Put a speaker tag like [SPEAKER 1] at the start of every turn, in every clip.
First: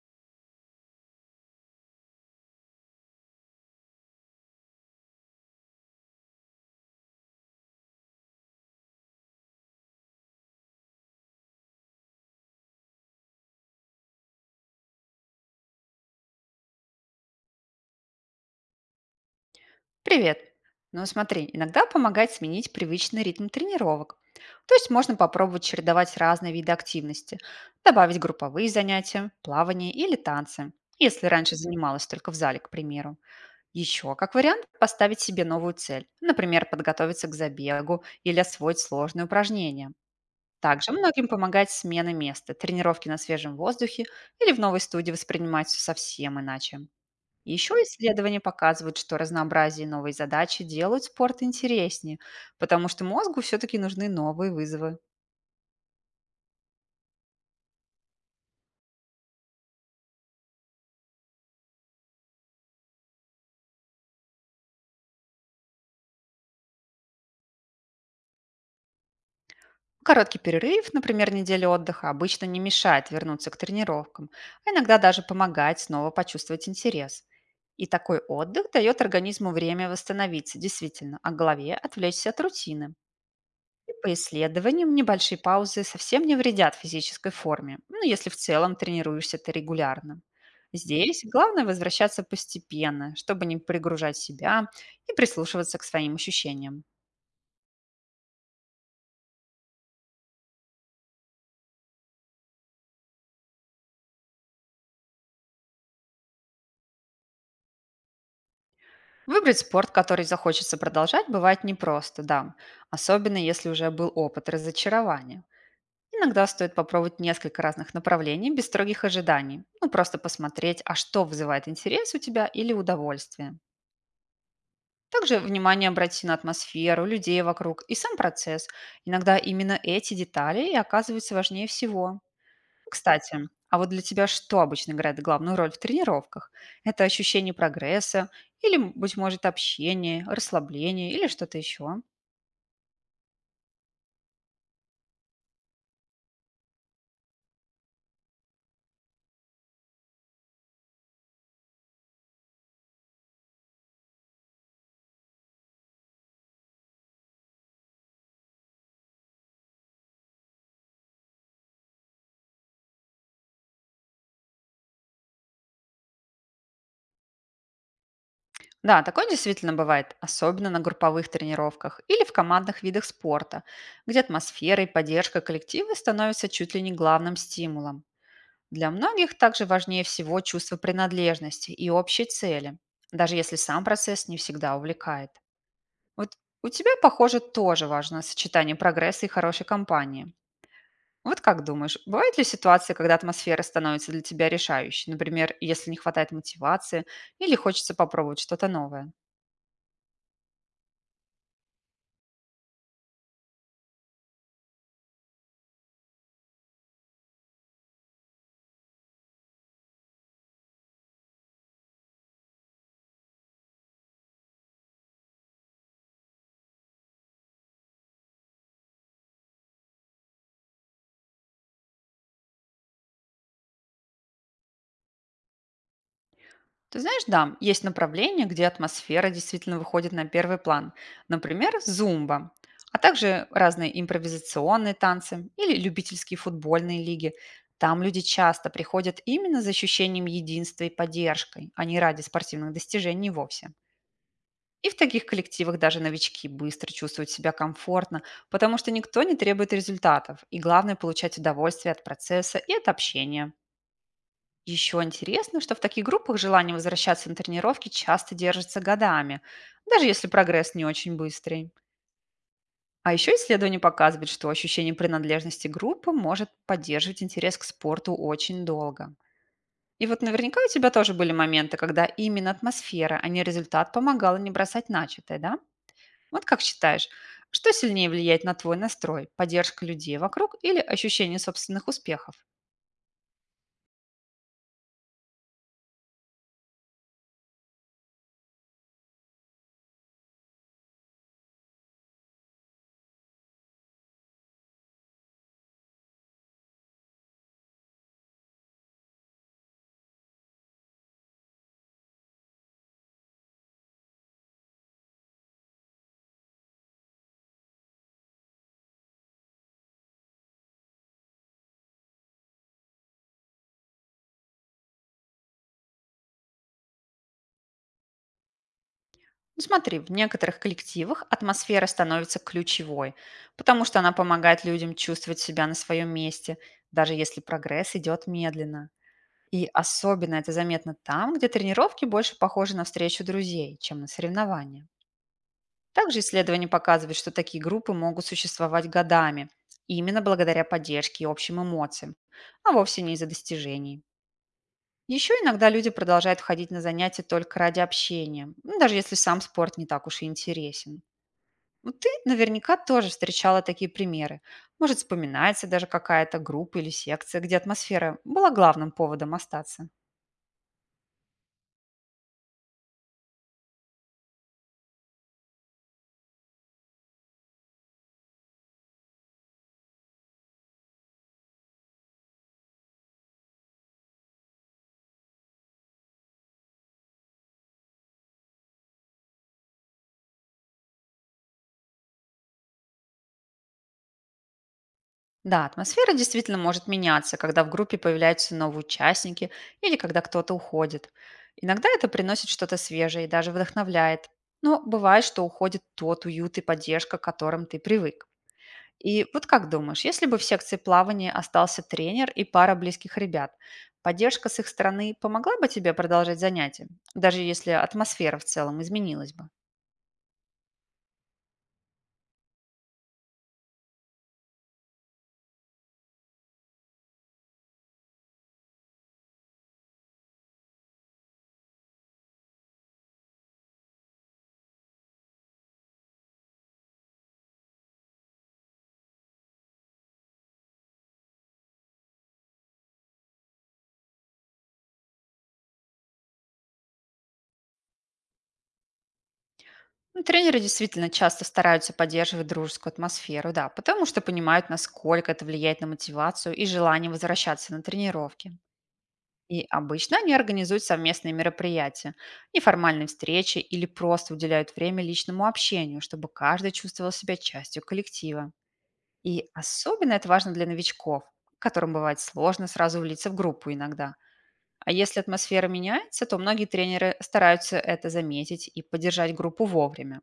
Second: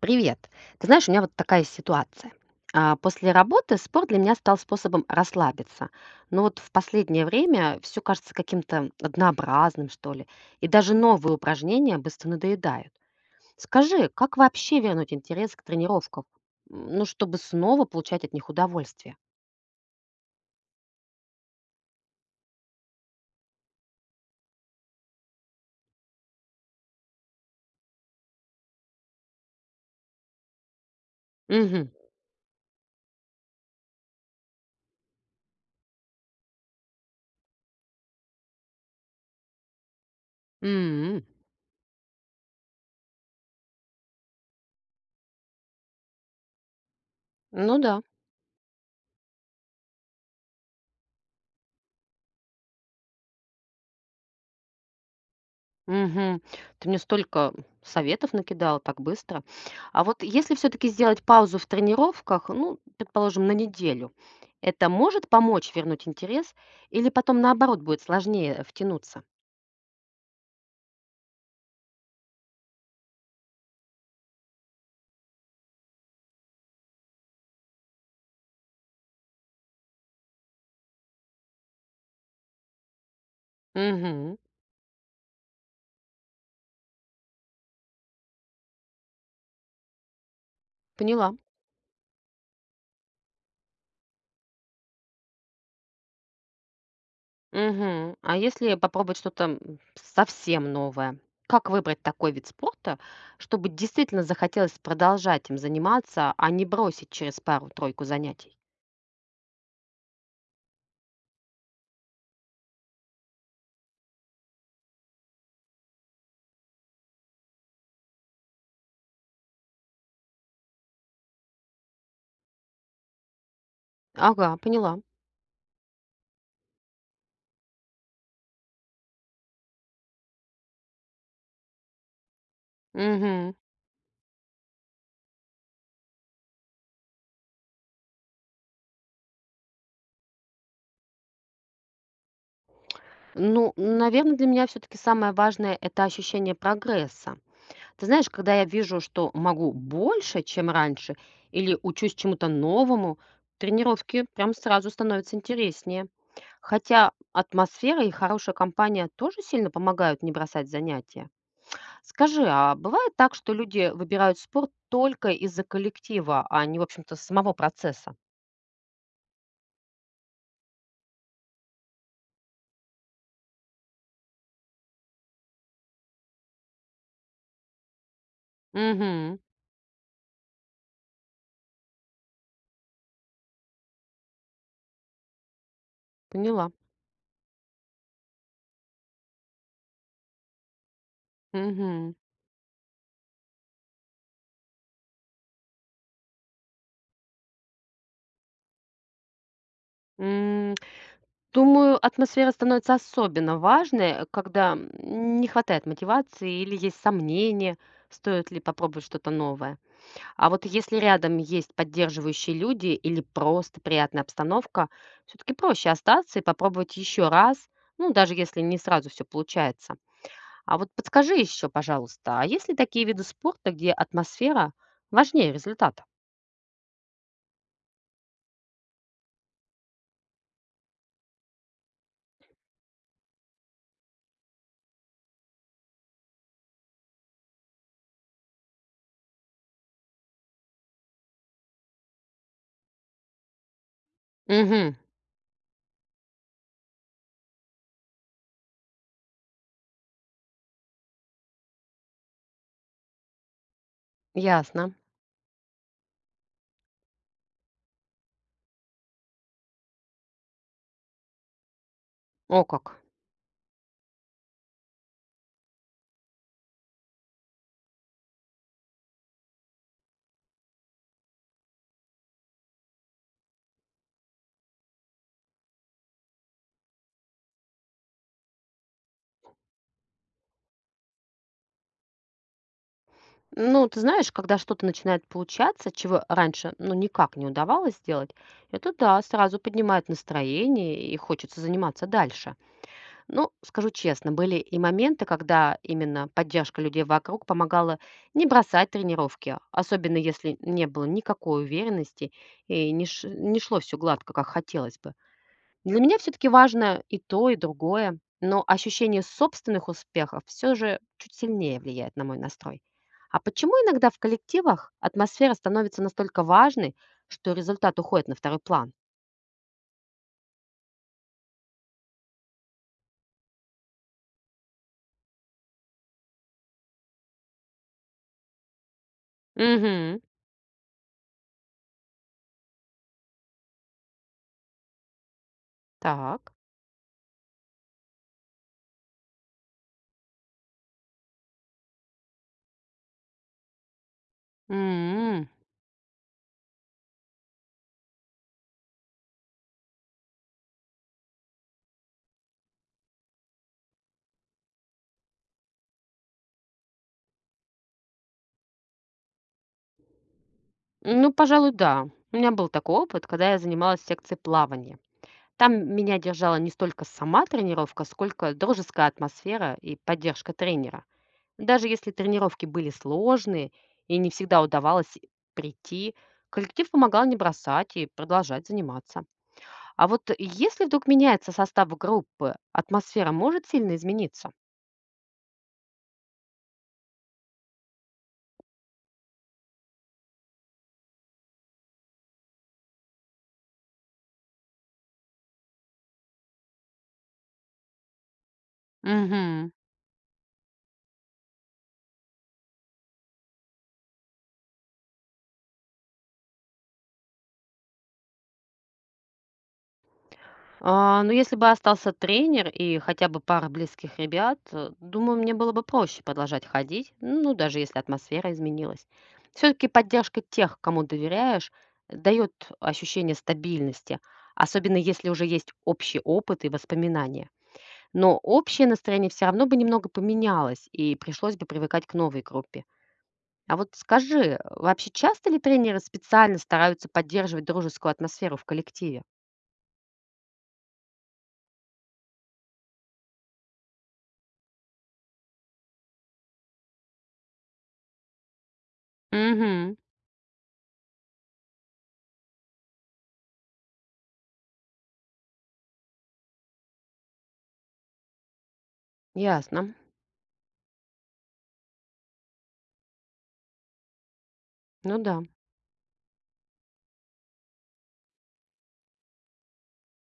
[SPEAKER 1] Привет. Ты знаешь, у меня вот такая ситуация. После работы спорт для меня стал способом расслабиться. Но вот в последнее время все кажется каким-то однообразным, что ли. И даже новые упражнения быстро надоедают. Скажи, как вообще вернуть интерес к тренировкам? Ну, чтобы снова получать от них удовольствие.
[SPEAKER 2] Привет! Ну смотри, иногда помогает сменить привычный ритм тренировок. То есть можно попробовать чередовать разные виды активности, добавить групповые занятия, плавание или танцы, если раньше
[SPEAKER 1] Угу.
[SPEAKER 2] занималась только в зале, к примеру. Еще, как вариант, поставить себе новую цель, например, подготовиться к забегу или освоить сложные упражнения. Также многим помогает смена места, тренировки на свежем воздухе или в новой студии воспринимать совсем иначе. Еще
[SPEAKER 1] Ну да.
[SPEAKER 2] исследования показывают, что разнообразие и новые задачи делают спорт интереснее, потому что мозгу все-таки нужны новые вызовы.
[SPEAKER 1] Мгм. Ты мне столько советов накидала так быстро. А вот если все-таки сделать паузу в тренировках, ну, предположим, на неделю, это может помочь вернуть интерес или потом наоборот будет сложнее втянуться?
[SPEAKER 2] Короткий перерыв, например, неделя отдыха, обычно не мешает вернуться к тренировкам, а иногда даже помогает снова почувствовать интерес. И такой отдых дает организму время восстановиться, действительно, а голове отвлечься от рутины. И по
[SPEAKER 1] Мгм.
[SPEAKER 2] исследованиям небольшие паузы совсем не вредят физической форме, ну, если в целом тренируешься ты регулярно. Здесь
[SPEAKER 1] Поняла.
[SPEAKER 2] главное возвращаться постепенно, чтобы не перегружать себя и прислушиваться к своим ощущениям.
[SPEAKER 1] Мгм. А если попробовать что-то совсем новое? Как выбрать такой вид спорта, чтобы действительно захотелось продолжать им заниматься, а не бросить через пару-тройку занятий?
[SPEAKER 2] Выбрать спорт, который захочется продолжать, бывает непросто, да, особенно если уже был опыт разочарования. Иногда стоит попробовать несколько разных направлений без строгих ожиданий, ну просто посмотреть, а что вызывает интерес у тебя или удовольствие.
[SPEAKER 1] Ага, поняла.
[SPEAKER 2] Также внимание обрати на атмосферу, людей вокруг и сам процесс. Иногда именно эти детали и оказываются важнее всего. Кстати,
[SPEAKER 1] Мгм.
[SPEAKER 2] а вот для тебя что обычно играет главную роль в тренировках? Это ощущение прогресса или, быть может, общение, расслабление или что-то еще?
[SPEAKER 1] Ну, наверное, для меня все-таки самое важное– это ощущение прогресса. Ты знаешь, когда я вижу, что могу больше, чем раньше, или учусь чему-то новому, тренировки прям сразу становятся интереснее. Хотя атмосфера и хорошая компания тоже сильно помогают не бросать занятия. Скажи, а бывает так, что люди выбирают спорт только из-за коллектива, а не, в общем-то, самого процесса?
[SPEAKER 2] Да, такое действительно бывает, особенно на групповых тренировках или в командных видах спорта, где атмосфера и поддержка коллектива становятся чуть ли не главным стимулом. Для многих
[SPEAKER 1] Угу,
[SPEAKER 2] также важнее всего чувство принадлежности и общей цели, даже если сам процесс не всегда увлекает. Вот у
[SPEAKER 1] поняла.
[SPEAKER 2] тебя, похоже, тоже важно сочетание прогресса и хорошей компании. Вот как думаешь,
[SPEAKER 1] Угу.
[SPEAKER 2] бывают ли ситуации, когда атмосфера становится для тебя решающей? Например, если не хватает мотивации или хочется попробовать что-то новое?
[SPEAKER 1] Думаю, атмосфера становится особенно важной, когда не хватает мотивации или есть сомнения, стоит ли попробовать что-то новое. А вот если рядом есть поддерживающие люди или просто приятная обстановка, все-таки проще остаться и попробовать еще раз, ну, даже если не сразу все получается. А вот подскажи еще, пожалуйста, а есть ли такие виды спорта, где атмосфера важнее результата?
[SPEAKER 2] Ты знаешь, да, есть направления, где атмосфера действительно выходит на первый план. Например, зумба, а также разные импровизационные танцы или любительские футбольные лиги. Там люди часто приходят именно за ощущением единства и поддержкой, а не ради спортивных достижений вовсе. И в
[SPEAKER 1] Угу,
[SPEAKER 2] таких коллективах даже новички быстро чувствуют себя комфортно, потому что никто не требует результатов, и главное — получать удовольствие от процесса и от общения.
[SPEAKER 1] ясно.
[SPEAKER 2] Еще интересно, что в таких группах желание возвращаться на тренировки часто держится годами, даже если прогресс не очень быстрый.
[SPEAKER 1] О как.
[SPEAKER 2] А еще исследования показывают, что ощущение принадлежности группы может поддерживать интерес к спорту очень долго. И вот наверняка у тебя тоже были моменты, когда именно атмосфера, а не результат помогала не бросать начатое, да? Вот как считаешь, что сильнее влияет на твой настрой? Поддержка людей вокруг или ощущение собственных успехов?
[SPEAKER 1] Ну, ты знаешь, когда что-то начинает получаться, чего раньше, ну, никак не удавалось сделать, это да, сразу поднимает настроение и хочется заниматься дальше. Ну, скажу честно, были и моменты, когда именно поддержка людей вокруг помогала не бросать тренировки, особенно если не было никакой уверенности и не шло все гладко, как хотелось бы. Для меня все-таки важно и то, и другое, но ощущение собственных успехов все же чуть сильнее влияет на мой настрой. А почему иногда в коллективах атмосфера становится настолько важной, что результат уходит на второй план?
[SPEAKER 2] Ну, смотри, в некоторых коллективах атмосфера становится ключевой, потому что она помогает людям чувствовать себя на своем месте, даже если прогресс идет медленно. И
[SPEAKER 1] Угу,
[SPEAKER 2] особенно это заметно там, где тренировки больше похожи на встречу друзей, чем на соревнования. Также
[SPEAKER 1] так.
[SPEAKER 2] исследования показывают, что такие группы могут существовать годами, именно благодаря поддержке и общим эмоциям, а вовсе не из-за достижений. Еще
[SPEAKER 1] М,
[SPEAKER 2] иногда люди продолжают ходить на занятия только ради общения, ну, даже если сам спорт не так уж и интересен. Ну, ты наверняка тоже встречала такие примеры. Может, вспоминается даже какая-то группа или секция, где атмосфера была главным поводом остаться.
[SPEAKER 1] Ну, пожалуй, да. У меня был такой опыт, когда я занималась секцией плавания. Там меня держала не столько сама тренировка, сколько дружеская атмосфера и поддержка тренера. Даже если тренировки были сложные и не всегда удавалось прийти, коллектив помогал не бросать и продолжать заниматься. А вот если вдруг меняется состав группы, атмосфера может сильно измениться?
[SPEAKER 2] Да, атмосфера действительно может меняться, когда в группе появляются новые участники или когда кто-то уходит. Иногда это приносит что-то свежее и даже вдохновляет. Но бывает, что уходит тот уют и поддержка, к которым ты привык. И вот как
[SPEAKER 1] Мгм.
[SPEAKER 2] думаешь, если бы в секции плавания остался тренер и пара близких ребят, поддержка с их стороны помогла бы тебе продолжать занятия, даже если атмосфера в целом изменилась бы?
[SPEAKER 1] Ну, если бы остался тренер и хотя бы пара близких ребят, думаю, мне было бы проще продолжать ходить, ну, даже если атмосфера изменилась. Все-таки поддержка тех, кому доверяешь, дает ощущение стабильности, особенно если уже есть общий опыт и воспоминания. Но общее настроение все равно бы немного поменялось, и пришлось бы привыкать к новой группе. А вот скажи, вообще часто ли тренеры специально стараются поддерживать дружескую атмосферу в коллективе?
[SPEAKER 2] Ну, тренеры действительно часто стараются поддерживать дружескую атмосферу, да, потому что понимают, насколько это влияет на мотивацию и желание возвращаться на тренировки. И
[SPEAKER 1] Угу,
[SPEAKER 2] обычно они организуют совместные мероприятия, неформальные встречи или просто уделяют время личному общению, чтобы каждый чувствовал себя частью коллектива. И
[SPEAKER 1] ясно.
[SPEAKER 2] особенно это важно для новичков, которым бывает сложно сразу влиться в группу иногда. А
[SPEAKER 1] Ну
[SPEAKER 2] если
[SPEAKER 1] да.
[SPEAKER 2] атмосфера меняется, то многие тренеры стараются это заметить и поддержать группу вовремя.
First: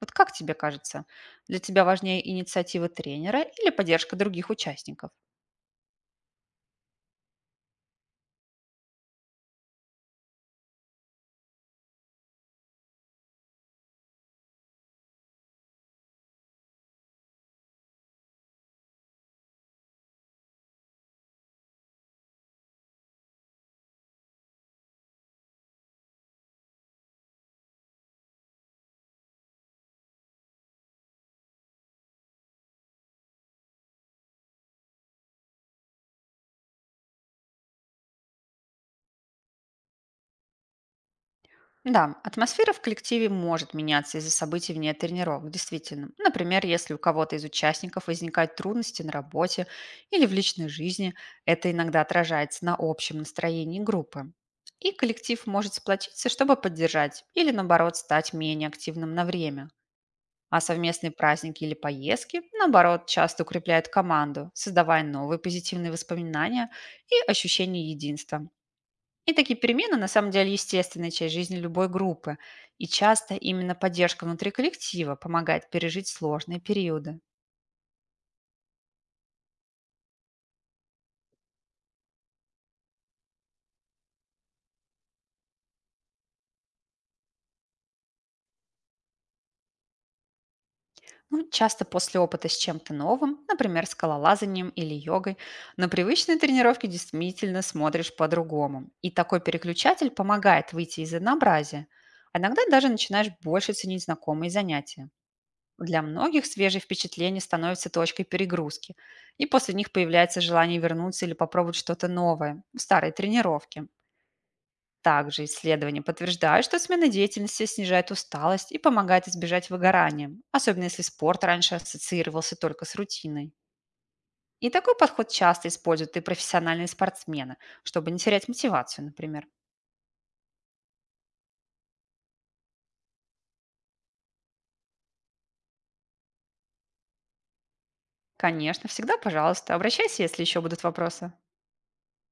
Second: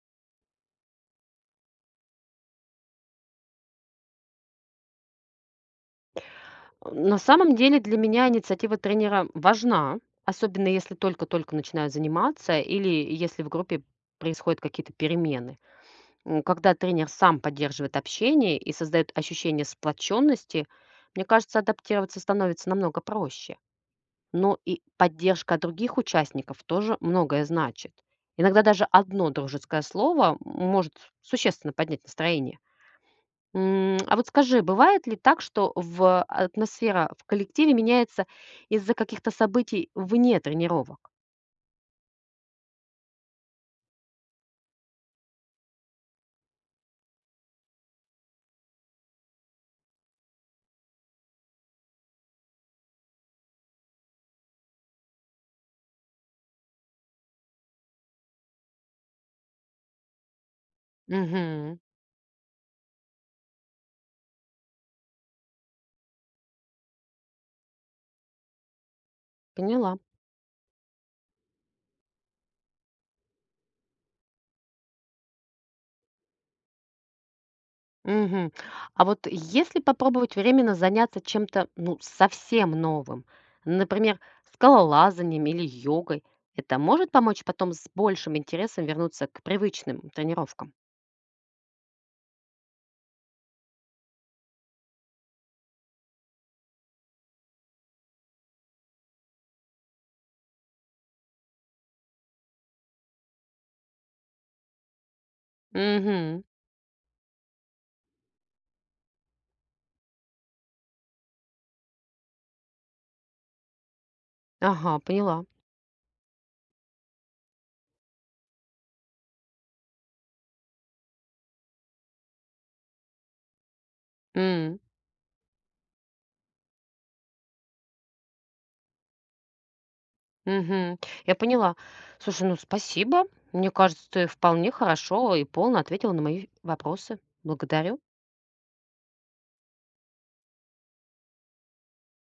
[SPEAKER 2] Вот как тебе кажется, для тебя важнее инициатива тренера или поддержка других участников?
[SPEAKER 1] На самом деле для меня инициатива тренера важна, особенно если только-только начинаю заниматься или если в группе происходят какие-то перемены. Когда тренер сам поддерживает общение и создает ощущение сплоченности, мне кажется, адаптироваться становится намного проще. Но и поддержка других участников тоже многое значит. Иногда даже одно дружеское слово может существенно поднять настроение. А вот скажи, бывает ли так, что в атмосфера в коллективе меняется из-за каких-то событий вне тренировок?
[SPEAKER 2] Да, атмосфера в коллективе может меняться из-за событий вне тренировок, действительно. Например, если у кого-то из участников возникают трудности на работе или в личной жизни, это иногда отражается на общем настроении группы. И коллектив может сплотиться, чтобы поддержать или, наоборот, стать менее активным на время. А совместные праздники или
[SPEAKER 1] Мгм.
[SPEAKER 2] поездки, наоборот, часто укрепляют команду, создавая новые позитивные воспоминания и ощущение единства. И такие перемены,
[SPEAKER 1] Поняла.
[SPEAKER 2] на самом деле, естественная часть жизни любой группы. И часто именно поддержка внутри коллектива помогает пережить сложные периоды.
[SPEAKER 1] Мгм. А вот если попробовать временно заняться чем-то, ну, совсем новым, например, скалолазанием или йогой, это может помочь потом с большим интересом вернуться к привычным тренировкам?
[SPEAKER 2] Ну, часто после опыта с чем-то новым, например, скалолазанием или йогой, на привычные тренировки действительно смотришь по-другому. И такой переключатель помогает выйти из однообразия. А иногда даже начинаешь больше ценить знакомые занятия. Для
[SPEAKER 1] Мгм.
[SPEAKER 2] многих свежие впечатления становятся точкой перегрузки, и после них появляется желание вернуться или попробовать что-то новое в старой тренировке.
[SPEAKER 1] Ага,
[SPEAKER 2] Также
[SPEAKER 1] поняла.
[SPEAKER 2] исследования подтверждают, что смена деятельности снижает усталость и помогает избежать выгорания, особенно если спорт раньше ассоциировался только с рутиной. И
[SPEAKER 1] М.
[SPEAKER 2] такой подход часто используют и профессиональные спортсмены, чтобы не терять мотивацию, например.
[SPEAKER 1] Мгм. Я поняла. Слушай, ну спасибо. Мне кажется, ты вполне хорошо и полно ответила на мои вопросы. Благодарю.
[SPEAKER 2] Конечно, всегда, пожалуйста, обращайся, если еще будут вопросы.